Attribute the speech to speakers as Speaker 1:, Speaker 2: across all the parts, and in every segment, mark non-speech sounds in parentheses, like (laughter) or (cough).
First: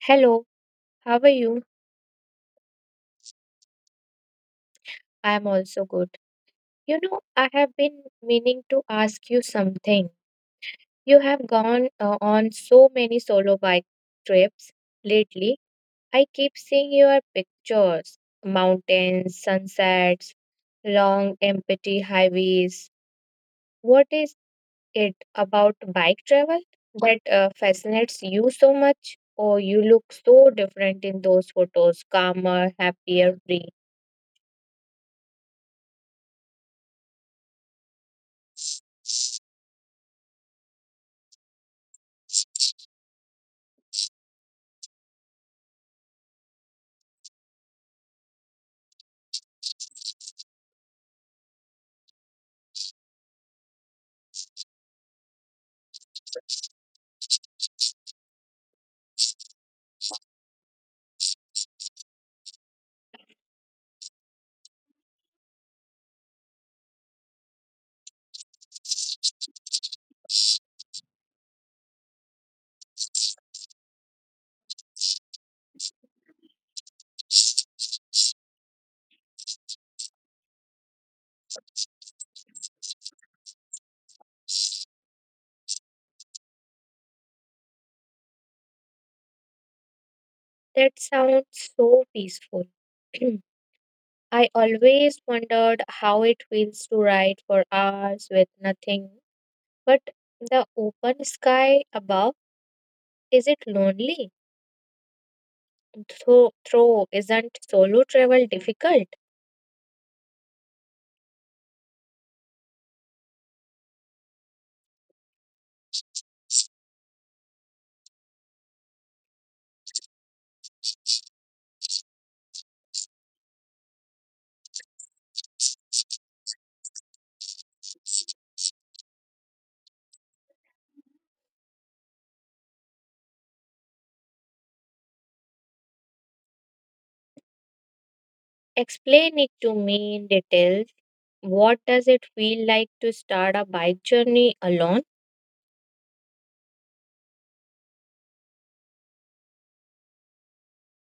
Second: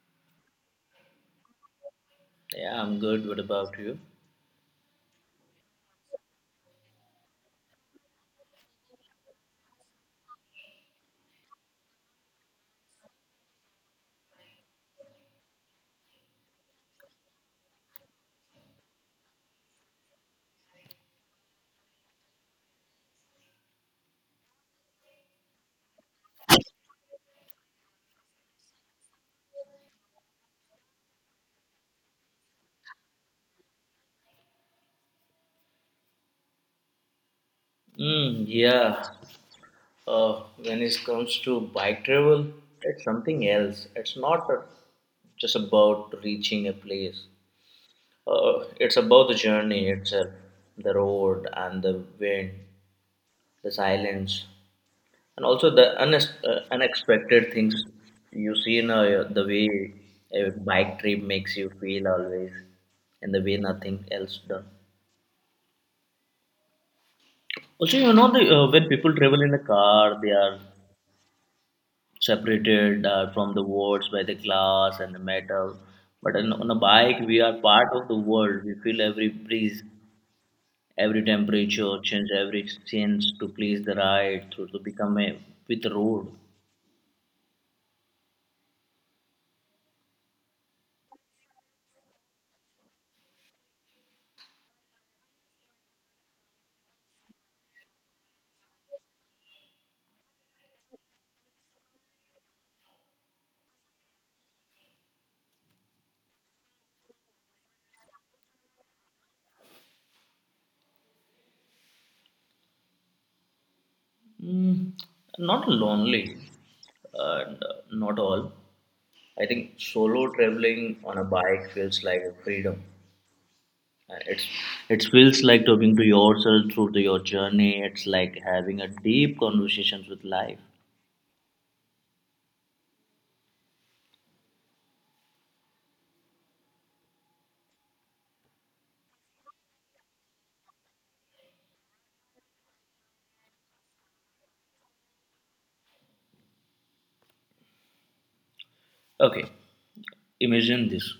Speaker 1: Hello, how are you?
Speaker 2: Yeah, I'm good. What about you?
Speaker 1: I'm also good. You know, I have been meaning to ask you something. You have gone on so many solo bike trips lately. I keep seeing your pictures, mountains, sunsets, long empty highways. What is it about bike travel that fascinates you so much? Or you look so different in those photos, calmer, happier, free.
Speaker 2: Yeah. When it comes to bike travel, it's something else. It's not a, just about reaching a place. It's about the journey itself, the road and the wind, the silence, and also the unexpected things you see in the way a bike trip makes you feel always, and the way nothing else does. Also, you know, when people travel in a car, they are separated from the worlds by the glass and the metal. But on a bike, we are part of the world. We feel every breeze, every temperature change, every change to please the ride, to become a with the road.
Speaker 1: That sounds so peaceful. (clears throat) I always wondered how it feels to ride for hours with nothing but the open sky above. Is it lonely? Through isn't solo travel difficult?
Speaker 2: Mm, Not lonely, not all. I think solo traveling on a bike feels like a freedom. Uh, It's it feels like talking to yourself through your journey. It's like having a deep conversations with life.
Speaker 1: Explain it to me in detail. What does it feel like to start a bike journey alone?
Speaker 2: Okay, imagine this:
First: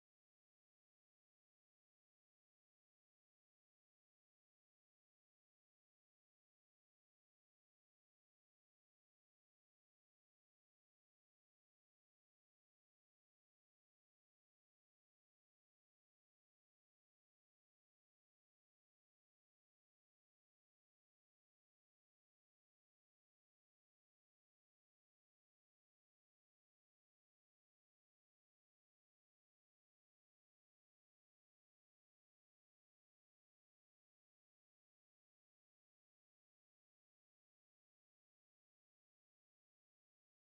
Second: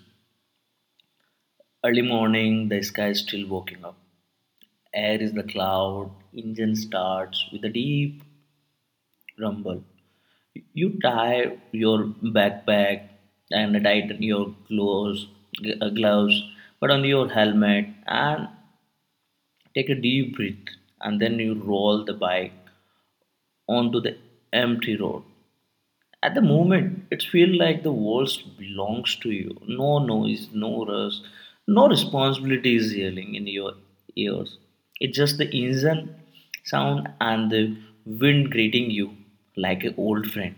Speaker 2: early morning, the sky is still waking up. Air is the cloud, engine starts with a deep rumble. You tie your backpack and tighten your gloves, put on your helmet and take a deep breath, and then you roll the bike onto the empty road. At the moment, it feels like the world belongs to you. No noise, no rush, no responsibility is yelling in your ears. It's just the engine sound and the wind greeting you like an old friend.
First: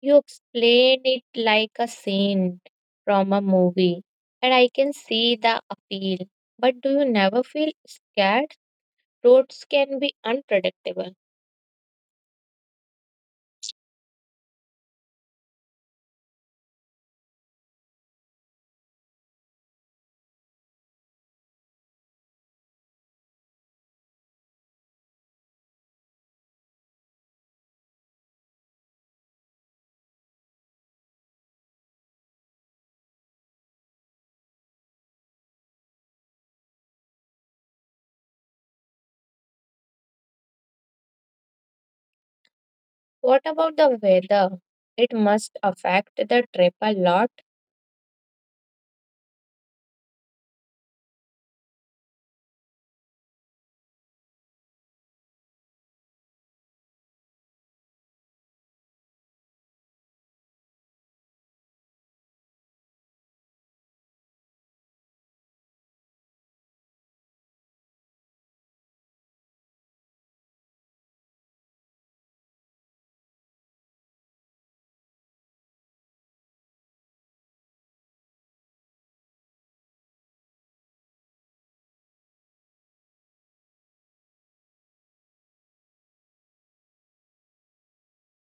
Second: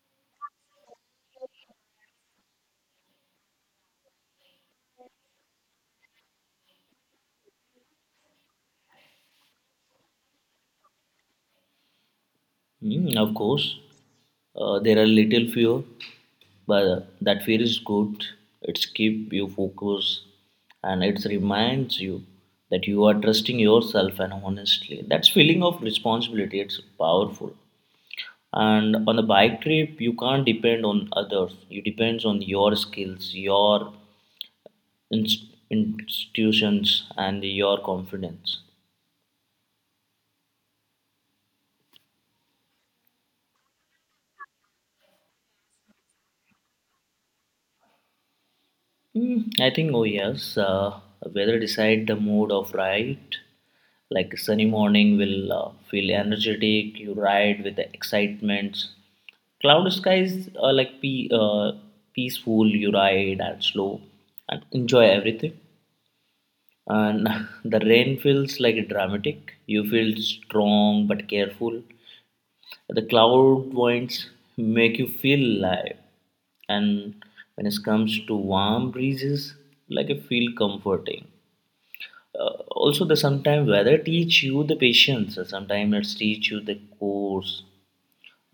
Speaker 1: You explain it like a scene from a movie, and I can see the appeal. But do you never feel scared? Roads can be unpredictable.
Speaker 2: Of course, there are little fear, but that fear is good. It's keep you focused and it reminds you that you are trusting yourself and honestly. That feeling of responsibility, it's powerful. And on the bike trip you can't depend on others, you depends on your skills, your inst- institutions and your confidence.
Speaker 1: What about the weather? It must affect the trip a lot.
Speaker 2: I think, oh yes, weather decide the mood of ride. Like a sunny morning will feel energetic, you ride with the excitement. Cloud skies are like peaceful, you ride and slow and enjoy everything. And (laughs) the rain feels like dramatic, you feel strong but careful. The cloud winds make you feel alive. And when it comes to warm breezes, like, I feel comforting. Also, the sometimes weather teach you the patience, sometimes it teach you the course,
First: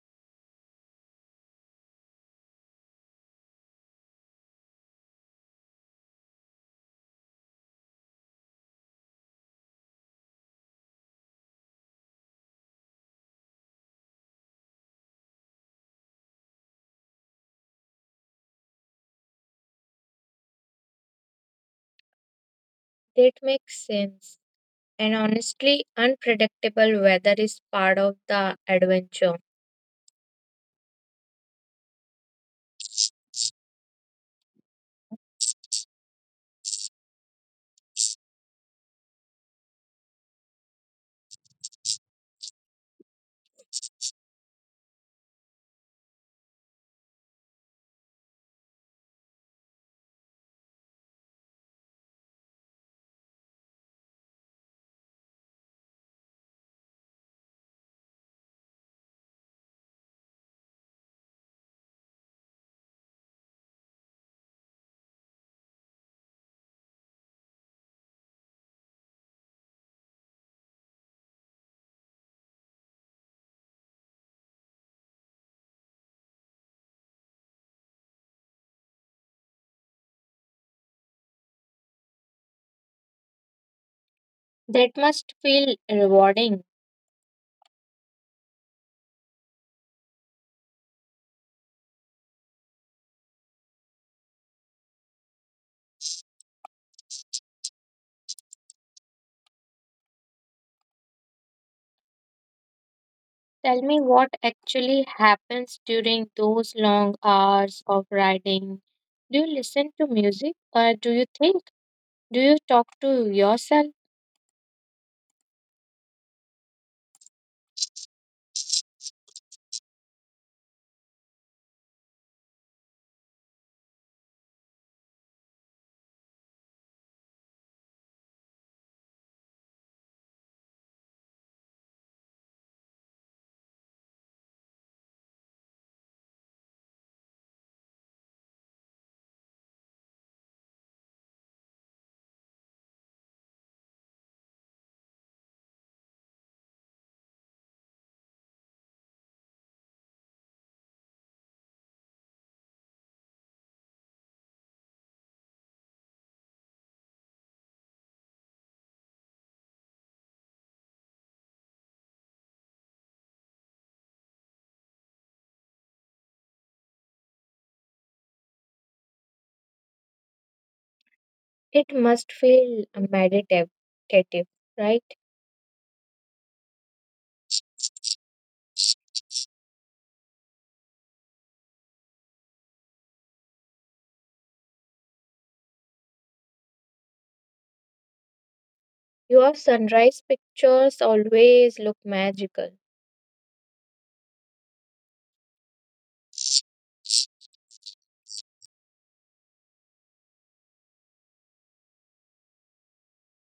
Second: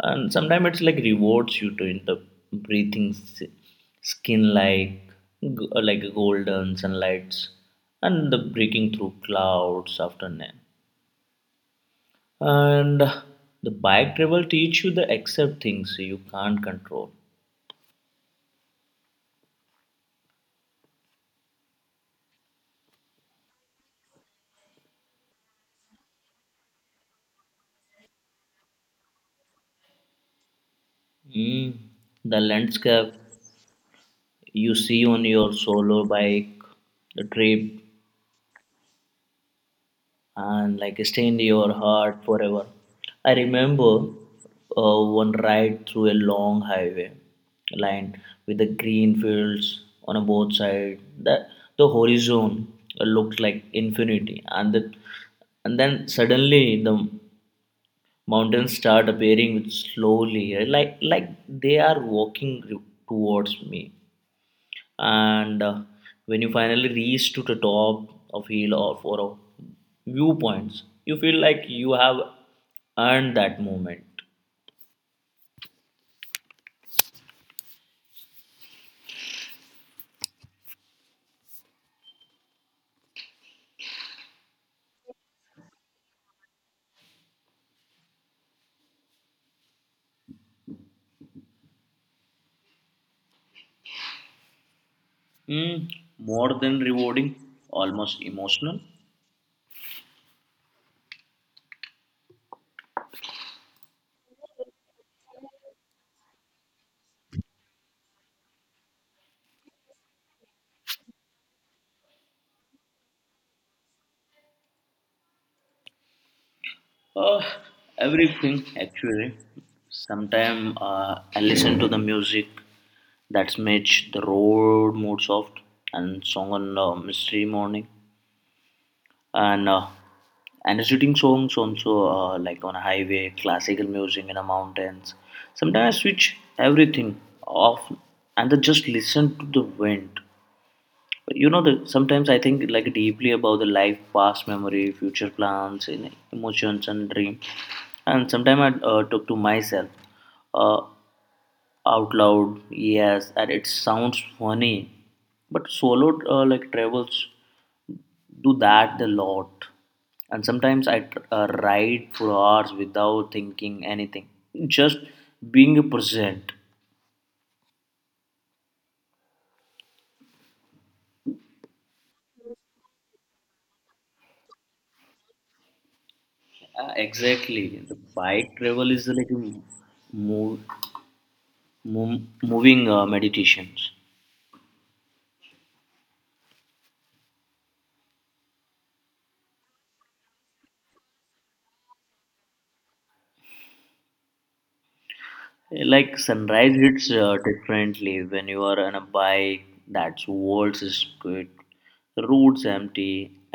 Speaker 2: and sometimes it's like rewards you to in the breathing skin like like golden sunlights and the breaking through clouds after night. And the bike travel teach you the accept things you can't control.
Speaker 1: That makes sense. And honestly, unpredictable weather is part of the adventure.
Speaker 2: Mm, the landscape you see on your solo bike the trip and like stay in your heart forever. I remember one ride through a long highway lined with the green fields on a both sides. The horizon looked like infinity, and then suddenly the mountains start appearing with slowly, like they are walking towards me. And when you finally reach to the top of hill or for a viewpoints, you feel like you have earned that moment.
Speaker 1: That must feel rewarding.
Speaker 2: mm, More than rewarding, almost emotional.
Speaker 1: Tell me what actually happens during those long hours of riding. Do you listen to music or do you think? Do you talk to yourself?
Speaker 2: uh, Everything actually. Sometimes I listen to the music that makes the road more soft, and song on mystery morning. And uh, and shooting songs also, like on a highway, classical music in the mountains. Sometimes I switch everything off and I just listen to the wind. But you know the sometimes I think like deeply about the life, past memory, future plans and emotions and dream. And sometimes I talk to myself, uh, out loud, yes, and it sounds funny. But solo, like travels do that a lot. And sometimes I ride for hours without thinking anything, just being present.
Speaker 1: It must feel meditative, right?
Speaker 2: Exactly, the bike travel is like a move, move, moving meditations.
Speaker 1: Your sunrise pictures always look magical.
Speaker 2: Like sunrise hits differently when you are on a bike. That's world is good, the roads empty,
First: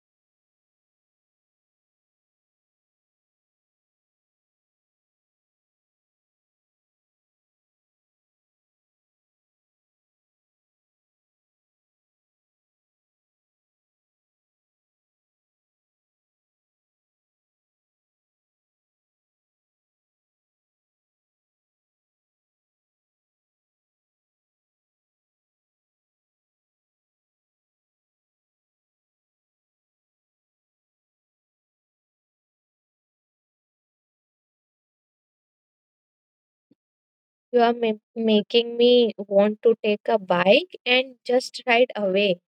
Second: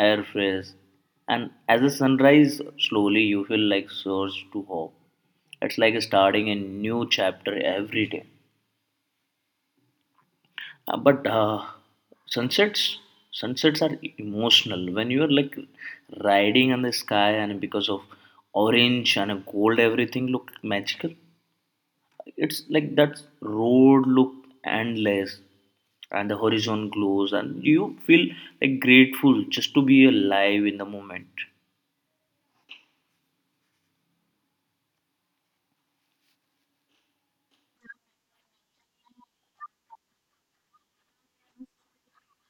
Speaker 2: air fresh, and as the sunrise slowly, you feel like source to hope. It's like starting a new chapter every day. But sunsets, sunsets are emotional. When you are like riding on the sky, and because of orange and gold, everything look magical. It's like that road look endless, and the horizon glows, and you feel like grateful just to be alive in the moment.
Speaker 1: You are making me want to take a bike and just ride away.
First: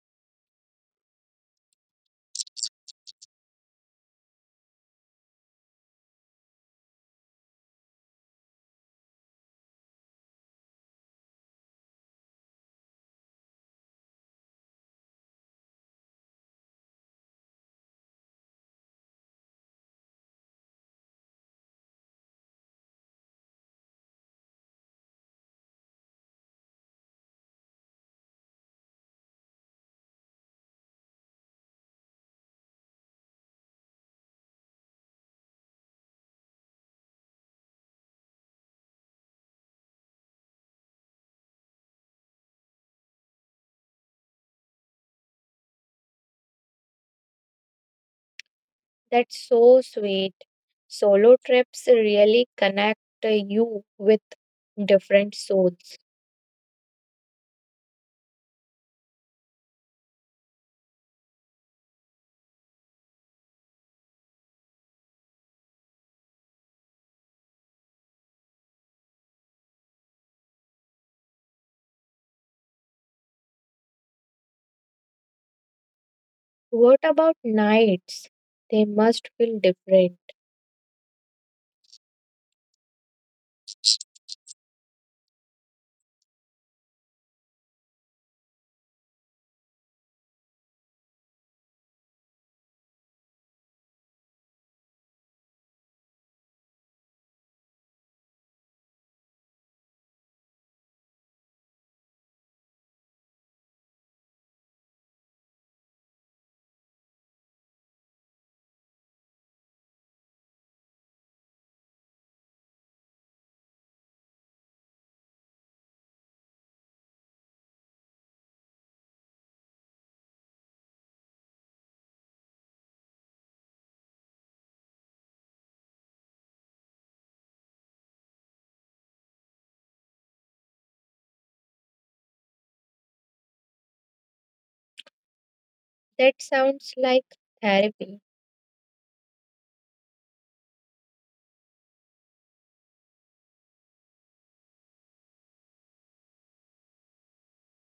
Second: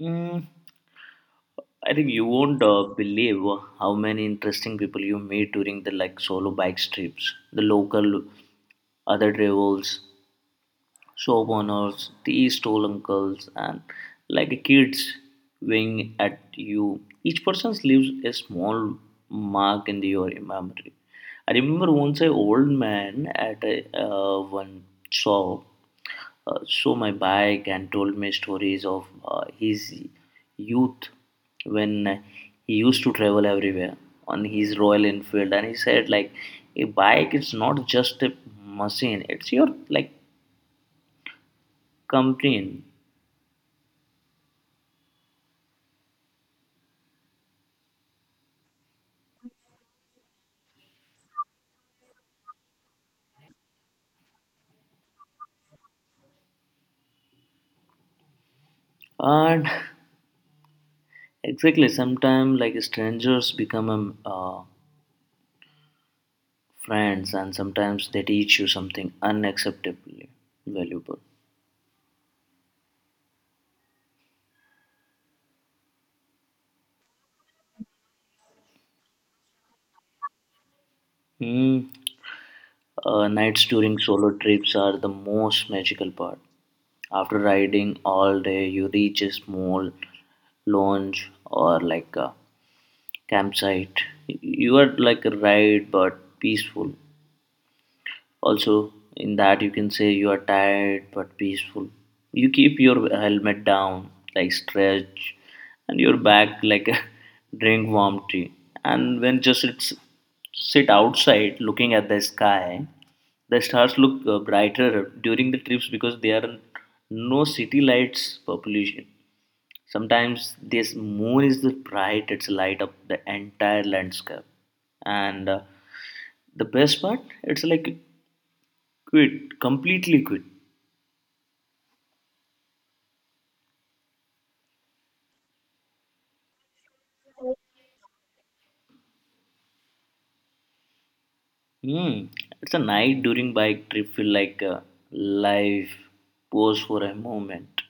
Speaker 2: Mm, I think you won't believe how many interesting people you meet during the like solo bike trips. The local, other drivers, shop owners, the stall uncles, and like kids wing at you. Each person leaves a small mark in your memory. I remember once an old man at one shop show my bike and told me stories of his youth when he used to travel everywhere on his Royal Enfield. And he said, like, a bike is not just a machine, it's your like companion.
Speaker 1: That's so sweet. Solo trips really connect you with different souls.
Speaker 2: And (laughs) exactly, sometimes like strangers become friends, and sometimes they teach you something unacceptably valuable.
Speaker 1: What about nights? They must feel different.
Speaker 2: Hmm. Nights during solo trips are the most magical part. After riding all day, you reach a small lounge or like a campsite. You are like a ride but peaceful. Also, in that you can say you are tired but peaceful. You keep your helmet down, like stretch, and your back like (laughs) drink warm tea. And when just it's sit outside looking at the sky, the stars look brighter during the trips because there are no city lights population. Sometimes this moon is the bright; it's light up the entire landscape. And the best part, it's like quit, completely quit.
Speaker 1: That sounds like therapy.
Speaker 2: Hmm. It's a night during bike trip feel like a live pause for a moment.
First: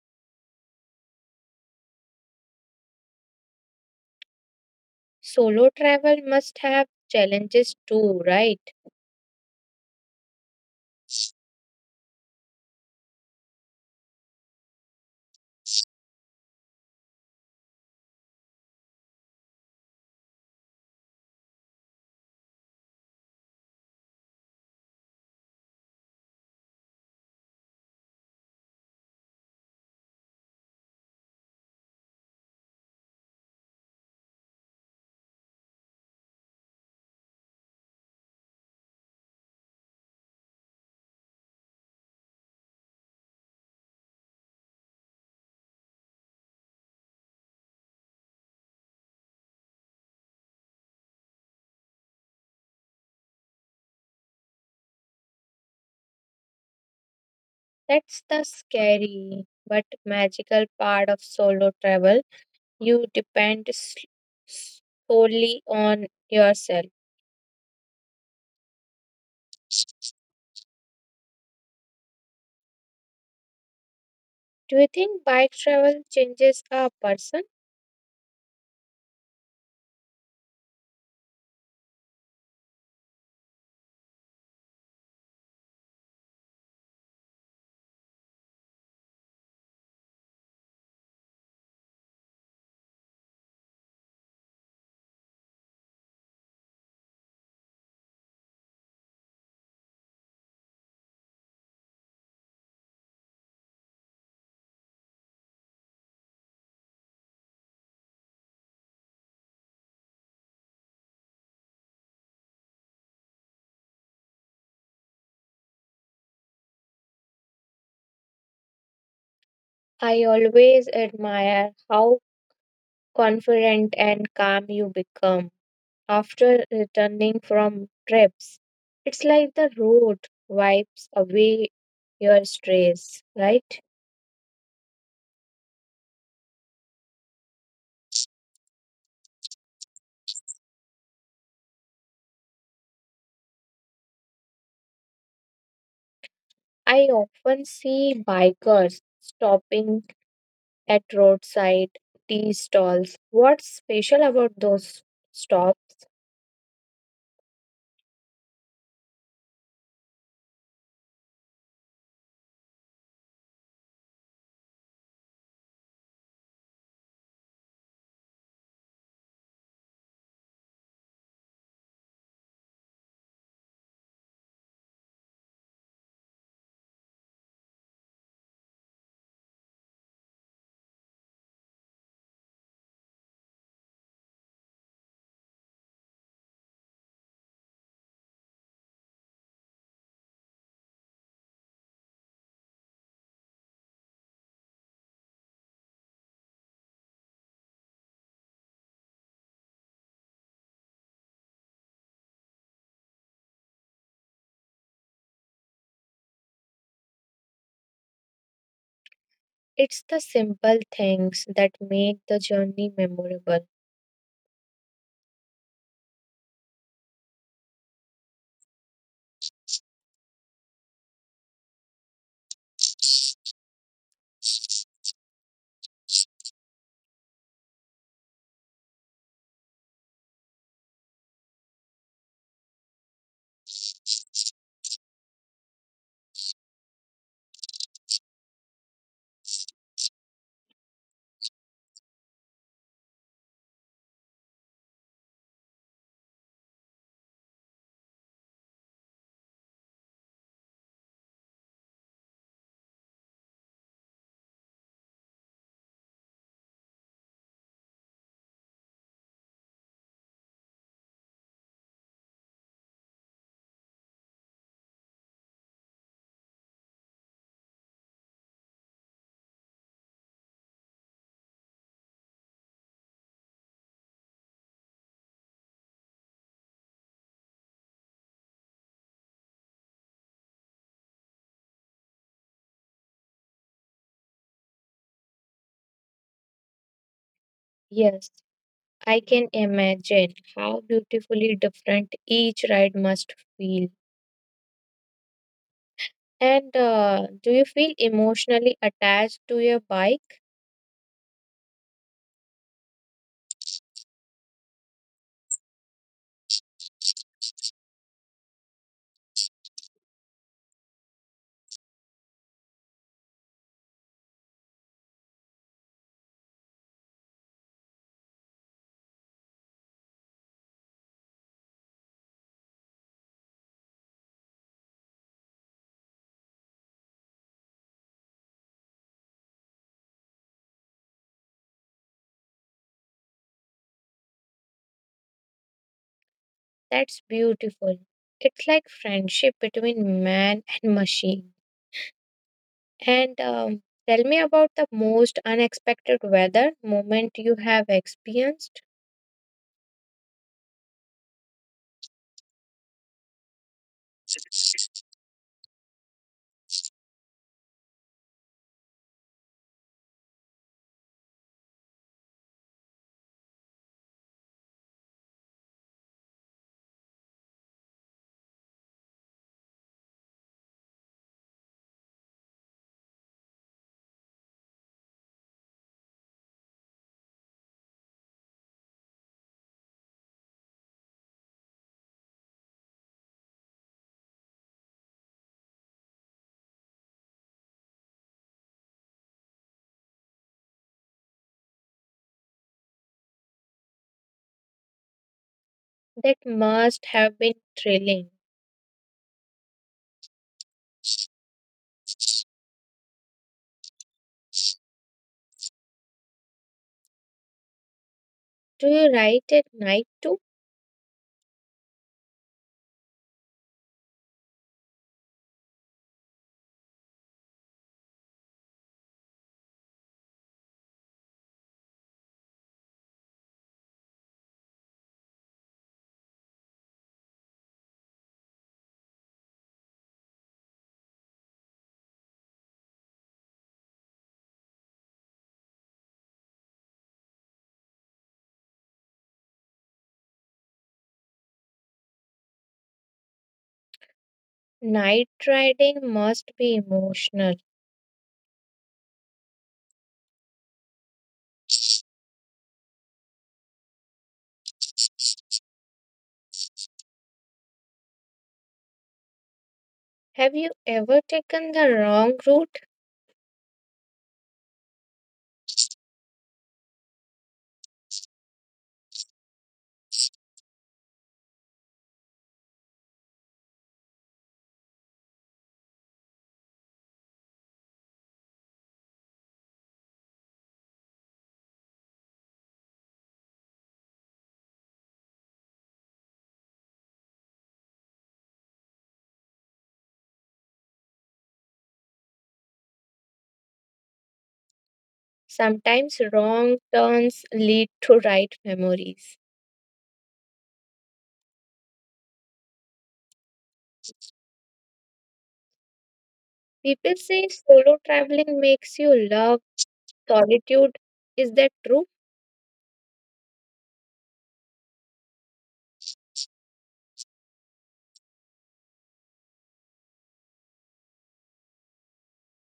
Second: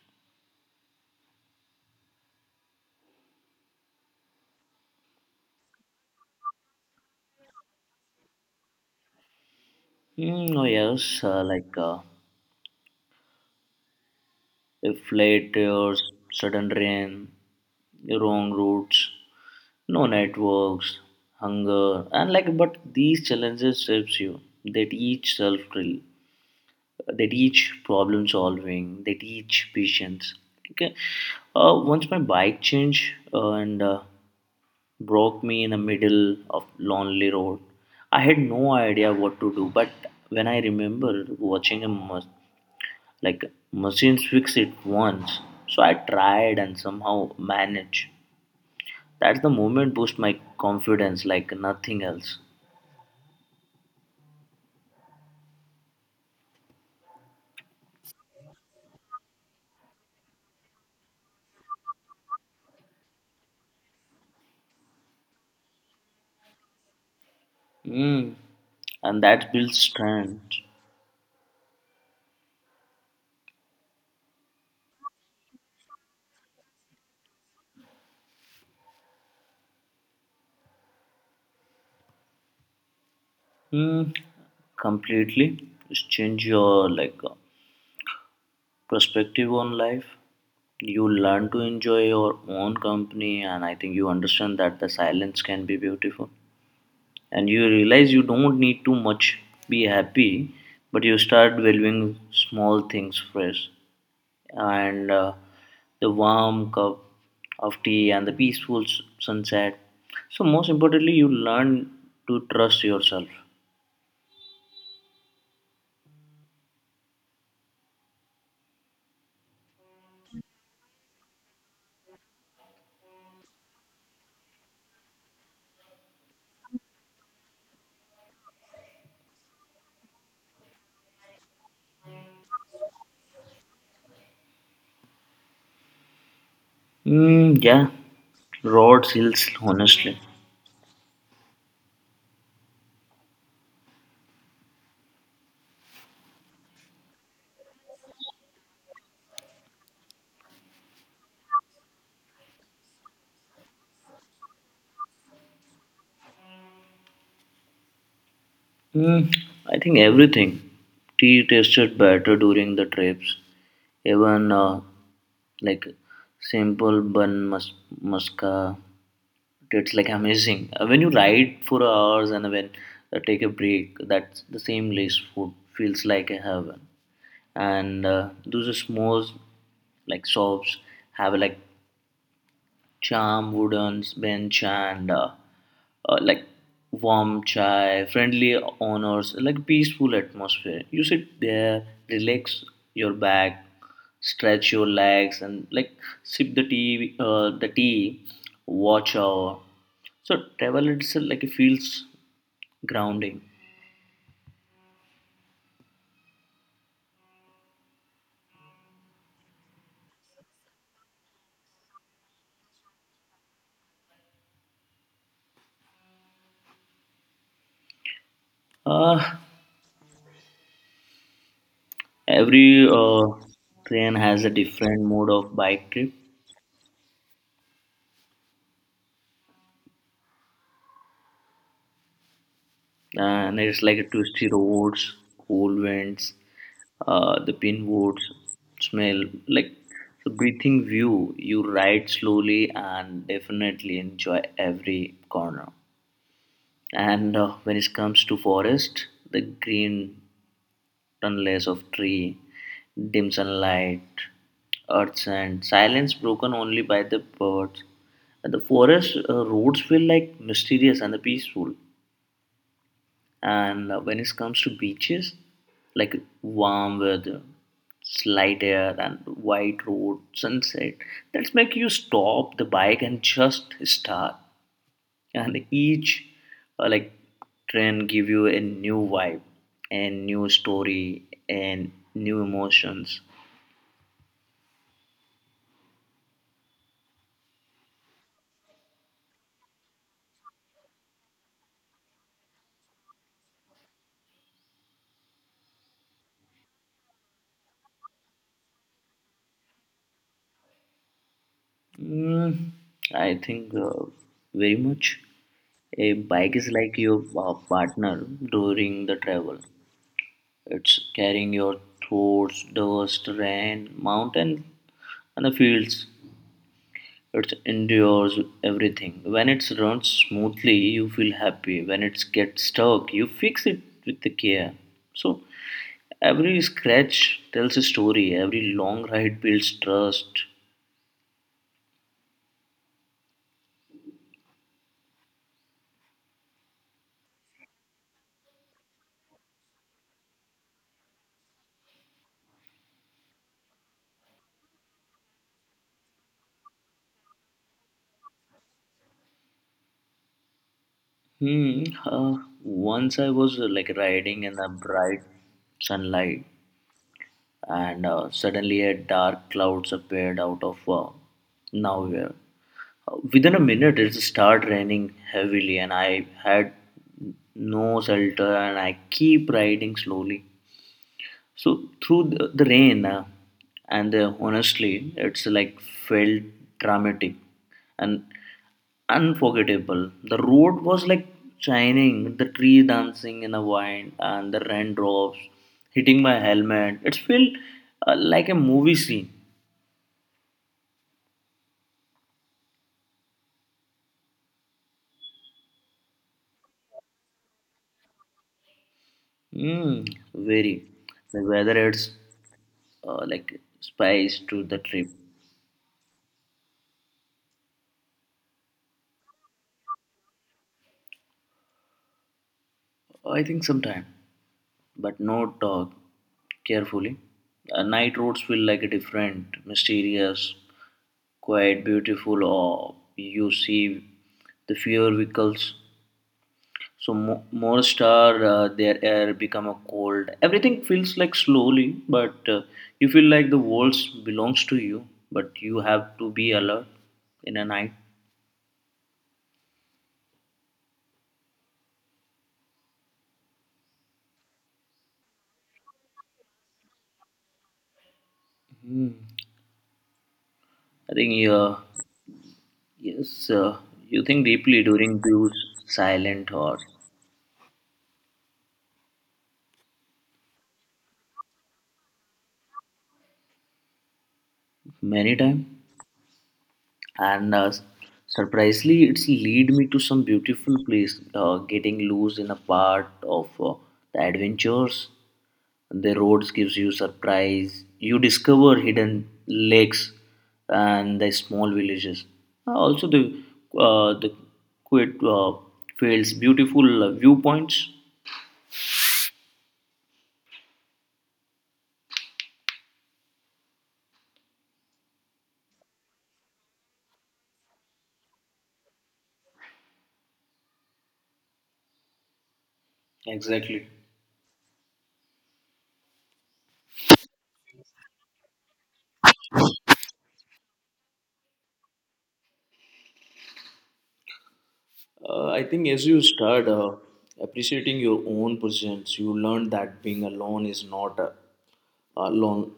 Speaker 1: Solo travel must have challenges too, right?
Speaker 2: Hmm. Oh yes, if late hours, sudden rain, wrong routes, no networks, hunger, and like but these challenges shapes you. They teach self drill. They teach problem solving. They teach patience. Okay. Once my bike changed and broke me in the middle of lonely road. I had no idea what to do, but when I remember watching a like machines fix it once, so I tried and somehow managed. That's the moment boost my confidence like nothing else.
Speaker 1: That's the scary but magical part of solo travel. You depend s- solely on yourself.
Speaker 2: Mm. And that builds strength.
Speaker 1: Do you think bike travel changes a person?
Speaker 2: Mm. Completely. Just change your like perspective on life. You learn to enjoy your own company, and I think you understand that the silence can be beautiful. And you realize you don't need too much be happy, but you start valuing small things first. And the warm cup of tea and the peaceful sunset. So, most importantly, you learn to trust yourself.
Speaker 1: I always admire how confident and calm you become after returning from trips. It's like the road wipes away your stress, right?
Speaker 2: Yeah, roads, hills, honestly.
Speaker 1: I often see bikers stopping at roadside tea stalls. What's special about those stops?
Speaker 2: Mm, I think everything. Tea tasted better during the trips. Even like simple bun muska. It's like amazing. When you ride for hours and when take a break, that's the same lace food feels like a heaven. And those small like shops have like charm, wooden bench, and like warm chai, friendly honors, like peaceful atmosphere. You sit there, relax your back, stretch your legs, and like the tea, watch our. So travel itself like it feels grounding.
Speaker 1: It's the simple things that make the journey memorable.
Speaker 2: Uh, every train has a different mode of bike trip. And it's like a twisty roads, cold winds, the pinwoods smell like the breathing view. You ride slowly and definitely enjoy every corner. And when it comes to forest, the green tunnels of tree, dim sunlight, earth and silence broken only by the birds. And the forest roads feel like mysterious and peaceful. And when it comes to beaches, like warm weather, slight air, and white road, sunset, that's make you stop the bike and just start. And each like trend give you a new vibe, a new story, and new emotions.
Speaker 1: Yes, I can imagine how beautifully different each ride must feel. And do you feel emotionally attached to your bike?
Speaker 2: Mm, I think very much. A bike is like your partner during the travel. It's carrying your thoughts, dust, rain, mountain, and the fields. It endures everything. When it runs smoothly, you feel happy. When it gets stuck, you fix it with the care. So every scratch tells a story. Every long ride builds trust.
Speaker 1: That's beautiful. It's like friendship between man and machine. And tell me about the most unexpected weather moment you have experienced.
Speaker 2: Hmm. Once I was like riding in the bright sunlight, and suddenly a dark clouds appeared out of nowhere. Within a minute, it started raining heavily, and I had no shelter, and I keep riding slowly. So through the rain, and honestly, it's like felt dramatic and unforgettable. The road was like shining, the tree dancing in the wind, and the raindrops hitting my helmet. It felt like a movie scene.
Speaker 1: That must have been thrilling.
Speaker 2: Very. The weather it's like spice to the trip.
Speaker 1: Do you ride at night too?
Speaker 2: Oh, I think sometime, but not carefully. Night roads feel like a different, mysterious, quite beautiful. Or you see the fewer vehicles. So more star, their air become a cold. Everything feels like slowly, but you feel like the walls belongs to you. But you have to be alert in a night.
Speaker 1: Night riding must be emotional.
Speaker 2: I think yeah, Yes, you think deeply during those silent or
Speaker 1: Have you ever taken the wrong route?
Speaker 2: many time, and surprisingly, it's lead me to some beautiful place. Getting loose in a part of the adventures, the roads gives you surprise. You discover hidden lakes and the small villages. Also, the quiet fields, beautiful viewpoints.
Speaker 1: Sometimes wrong turns lead to right memories.
Speaker 2: Exactly.
Speaker 1: People say solo traveling makes you love solitude. Is that true?
Speaker 2: I think as you start appreciating your own presence, you learn that being alone is not a long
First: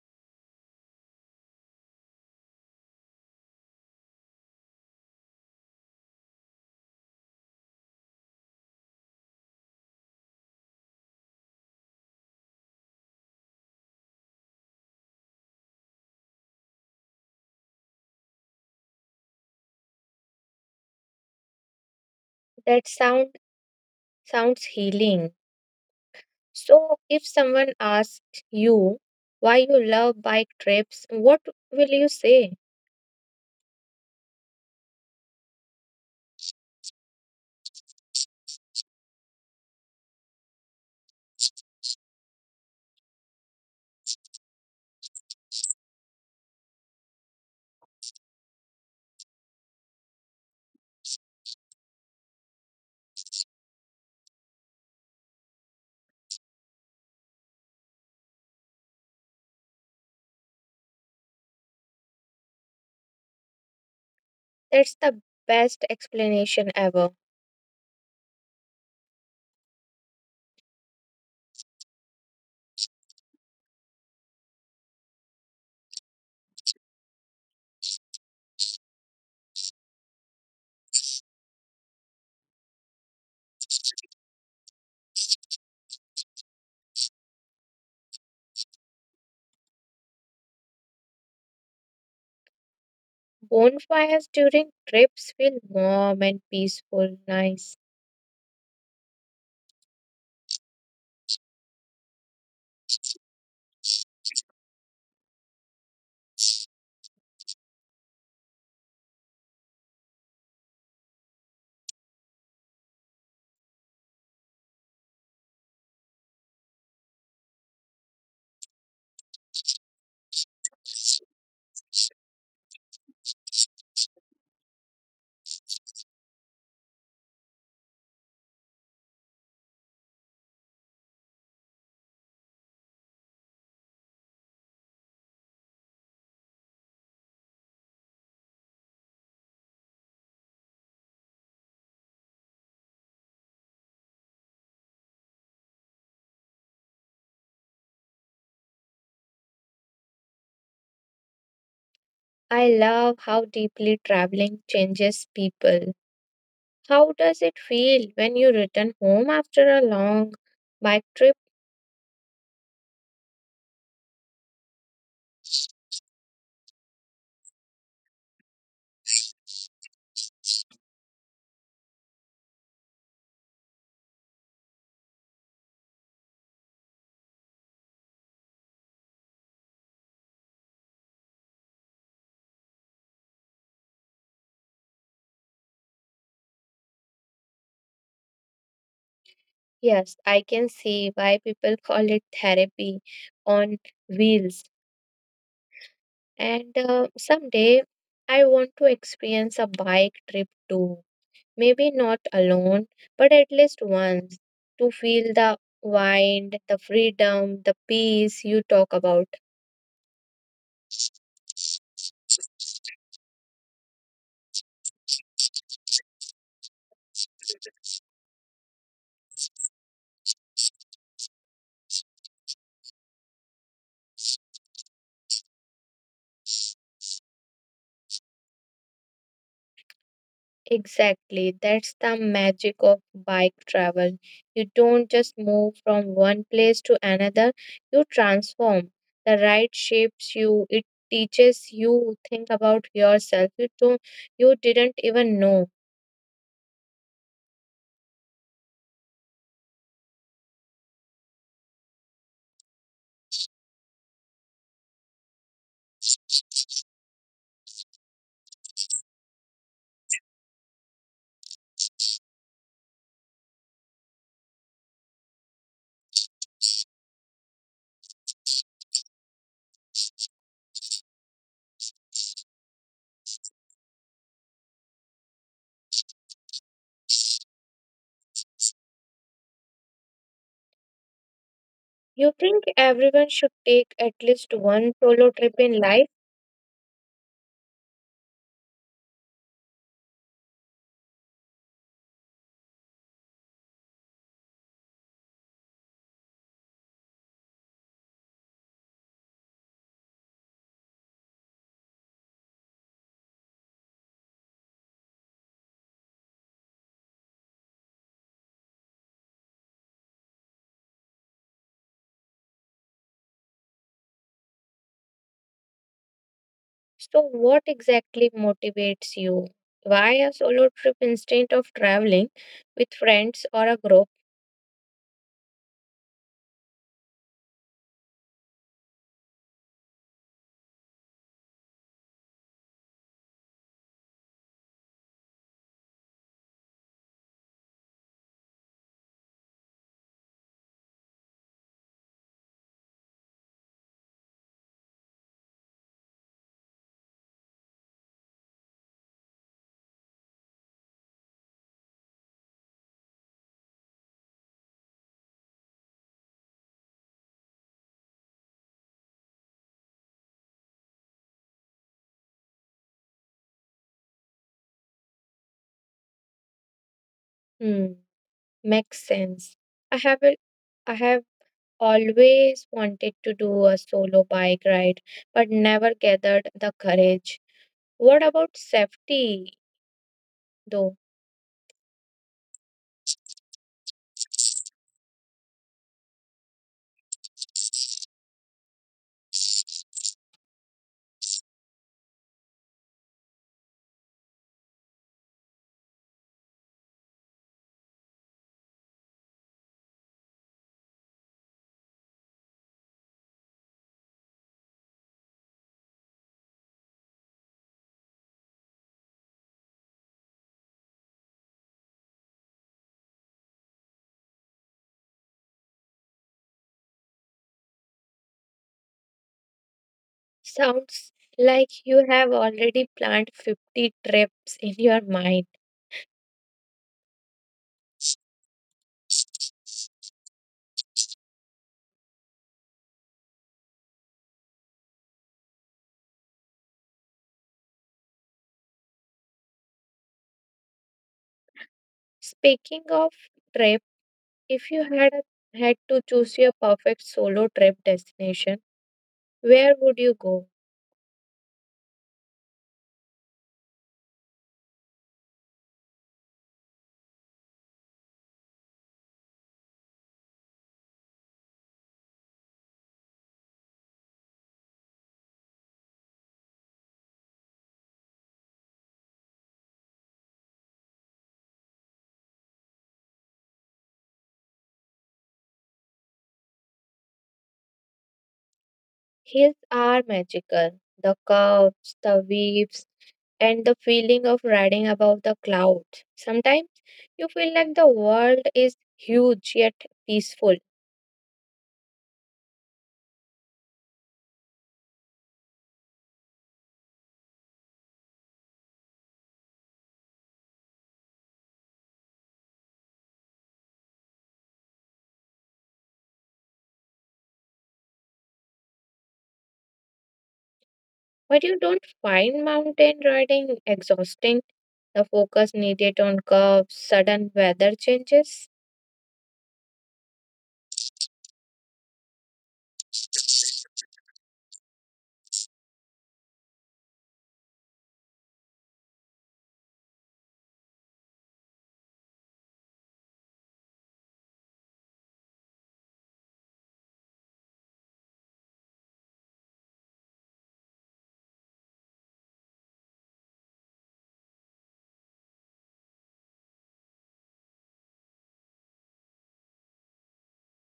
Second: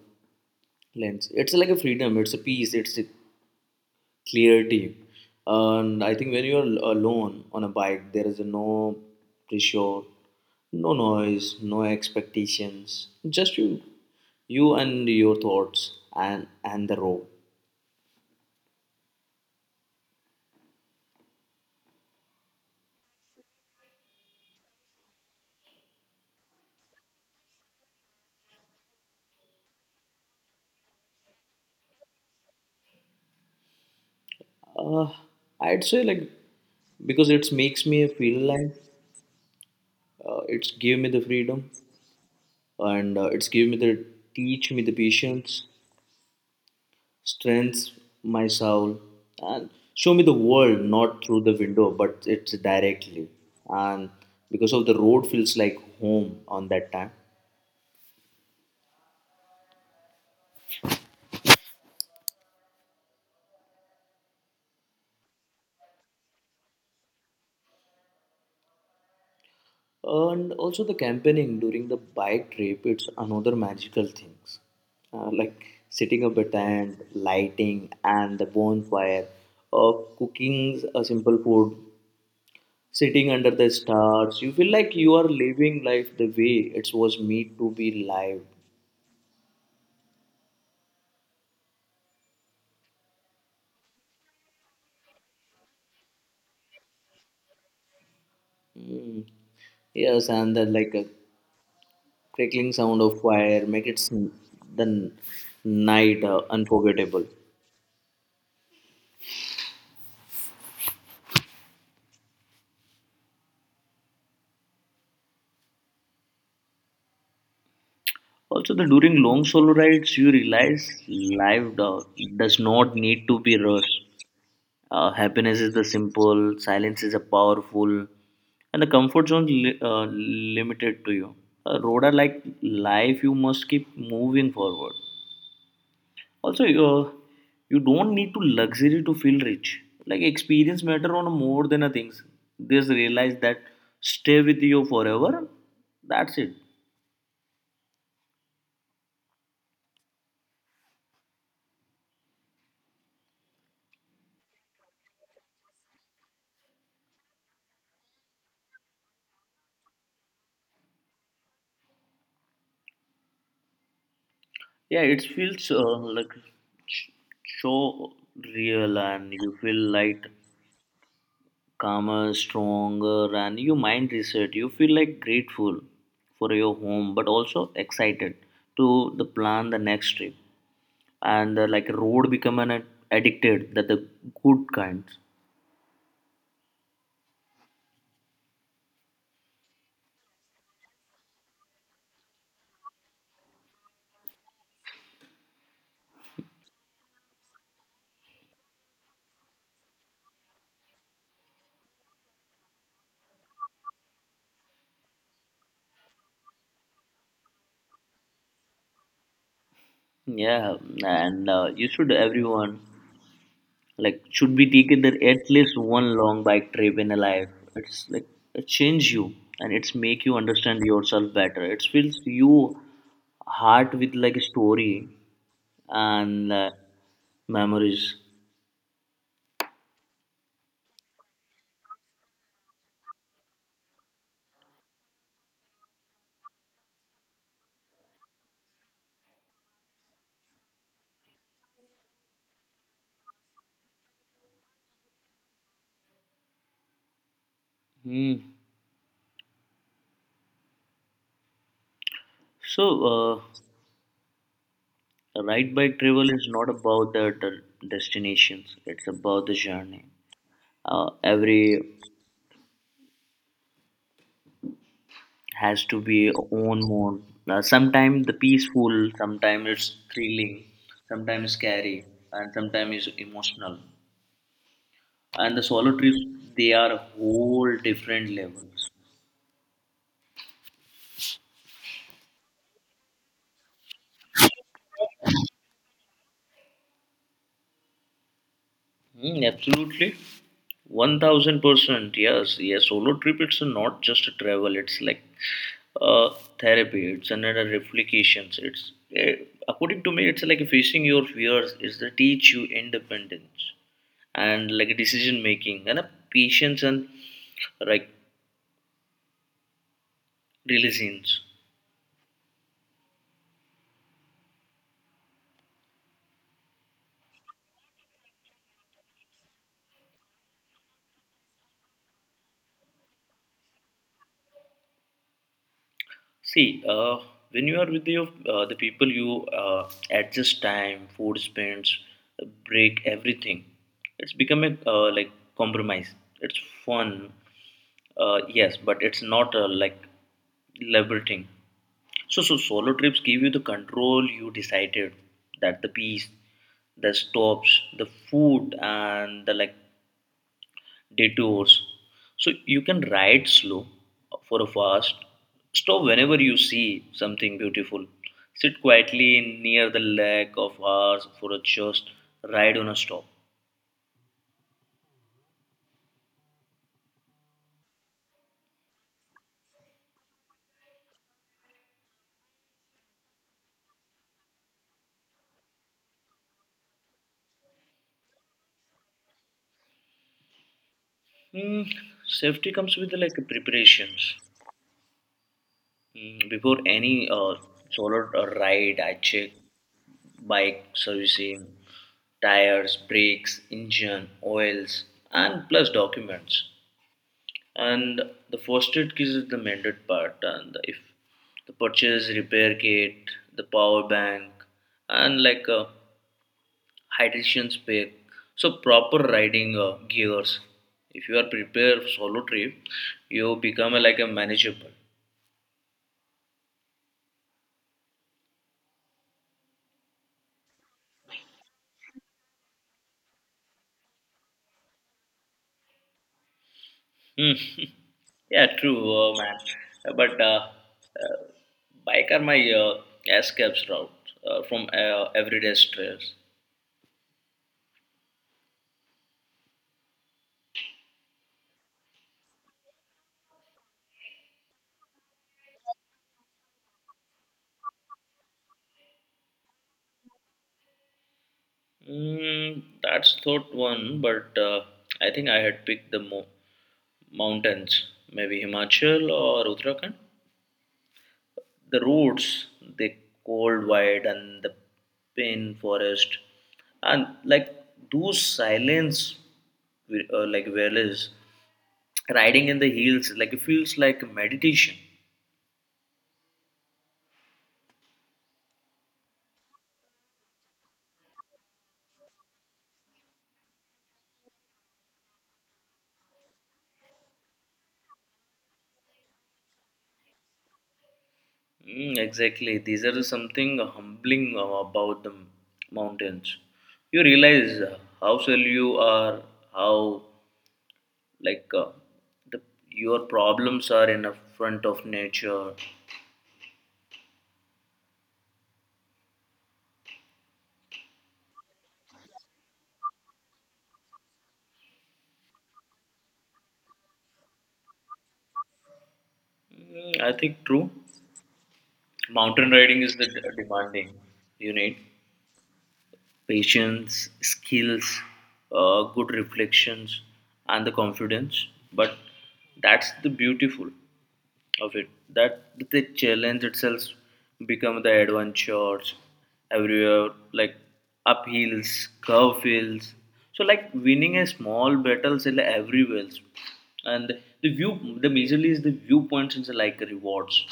Speaker 2: lens. It's like a freedom, it's a peace, it's a clarity. And I think when you are alone on a bike, there is no pressure, no noise, no expectations, just you and your thoughts and the road.
Speaker 1: That sound sounds healing. So if someone asks you why you love bike trips, what will you say?
Speaker 2: Uh, I'd say like because it makes me feel like it's give me the freedom and it's give me the teach me the patience, strengths my soul, and show me the world not through the window but it's directly. And because of the road feels like home on that time.
Speaker 1: That's the best explanation ever.
Speaker 2: And also the campaigning during the bike trip, it's another magical things like setting up a tent, lighting, and the bonfire, or cooking a simple food sitting under the stars. You feel like you are living life the way it was made to be live.
Speaker 1: Bonfires during trips feel warm and peaceful, nice.
Speaker 2: Mm. Yes, and the like a crackling sound of fire make the night unforgettable. Also, the during long solo rides, you realize does not need to be rushed. Happiness is the simple, silence is a powerful, and the comfort zone limited to you. A road are like life; you must keep moving forward. Also, you don't need to luxury to feel rich. Like experience matter on more than a things. Just realize that stay with you forever. That's it.
Speaker 1: I love how deeply traveling changes people. How does it feel when you return home after a long bike trip?
Speaker 2: Yeah, it feels like sh- so real, and you feel like calmer, stronger, and your mind reset. You feel like grateful for your home, but also excited to the plan the next trip. And like road become an addicted that the good kinds.
Speaker 1: Yes, I can see why people call it therapy on wheels. And someday I want to experience a bike trip too. Maybe not alone, but at least once to feel the wind, the freedom, the peace you talk about.
Speaker 2: Yeah, and you should everyone like should be taking there at least one long bike trip in a life. It's like it change you and it's make you understand yourself better. It fills you heart with like a story and memories.
Speaker 1: Exactly, that's the magic of bike travel. You don't just move from one place to another, you transform. The ride shapes you, it teaches you think about yourself you didn't even know.
Speaker 2: Hmm. So, ride bike travel is not about the destinations. It's about the journey. Every has to be own more. Sometimes the peaceful, sometimes it's thrilling, sometimes scary, and sometimes it's emotional. And the solo trips, they are whole different levels.
Speaker 1: You think everyone should take at least one solo trip in life?
Speaker 2: Mm, absolutely. 1000%, yes, solo trip, it's not just a travel, it's like uh, therapy, it's another reflections, it's according to me, it's like facing your fears. It's the teach you independence and like decision making and a patience and like resilience.
Speaker 1: So what exactly motivates you? Why a solo trip instead of traveling with friends or a group?
Speaker 2: See, when you are with your the people, you adjust time, food spends, break everything. It's become a like compromise. It's fun, yes, but it's not like liberating. So solo trips give you the control, you decided that the peace, the stops, the food, and the like detours. So you can ride slow for a fast. Stop whenever you see something beautiful. Sit quietly near the lake of hours for a just ride on a stop.
Speaker 1: Hmm. Makes sense. I have a, I have always wanted to do a solo bike ride, but never gathered the courage. What about safety, though?
Speaker 2: Hmm, safety comes with like preparations. Hmm, before any solo ride, I check bike servicing, tires, brakes, engine, oils, and plus documents. And the fostered kit is the mended part, and if the purchase repair kit, the power bank, and like a hydration pack, so proper riding gears. If you are prepared for solo trip, you become like a manageable.
Speaker 1: Sounds like you have already planned 50 trips in your mind.
Speaker 2: Hmm. Yeah true man, but uh, bike are my escapes route from everyday stress.
Speaker 1: Speaking of trip, if you had had to choose your perfect solo trip destination, where would you go?
Speaker 2: That's thought one, but I think I had picked the mountains, maybe Himachal or Uttarakhand. The roads, the cold white and the pine forest, and like those silence, like valleys, riding in the hills, like it feels like meditation.
Speaker 1: Hills are magical. The curves, the waves, and the feeling of riding above the clouds. Sometimes you feel like the world is huge yet peaceful,
Speaker 2: Mm, exactly. These are something humbling about the mountains. You realize how well you are, how like uh, the, your problems are in a front of nature.
Speaker 1: but you don't find mountain riding exhausting. The focus needed on curves, sudden weather changes.
Speaker 2: Mm, I think true. Mountain riding is the demanding you need. Patience, skills, good reflections, and the confidence. But that's the beautiful of it. That the challenge itself become the adventures everywhere, like uphills, curve hills. So like winning a small battles in everywhere, else. And the view the majorly is the viewpoints and the like rewards.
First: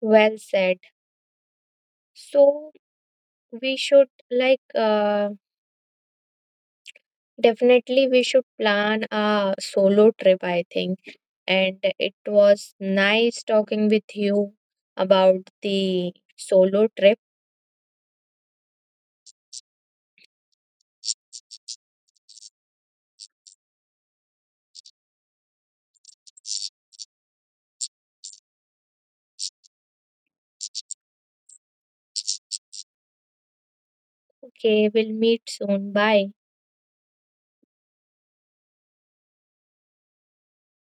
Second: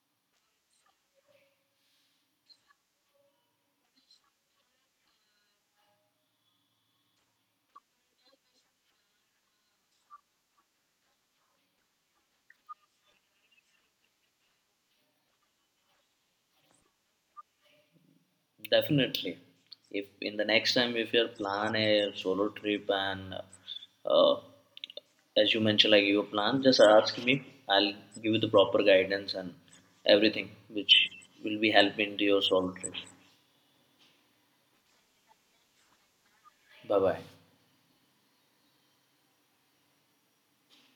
Speaker 1: Well said. So we should definitely we should plan a solo trip, I think, and it was nice talking with you about the solo trip.
Speaker 2: Definitely. If in the next time if you plan a solo trip, and uh, as you mentioned like you plan, just ask me. I'll give you the proper guidance and everything which will be helping to your solo trip.
Speaker 1: Okay, we'll meet soon. Bye.
Speaker 2: Bye bye.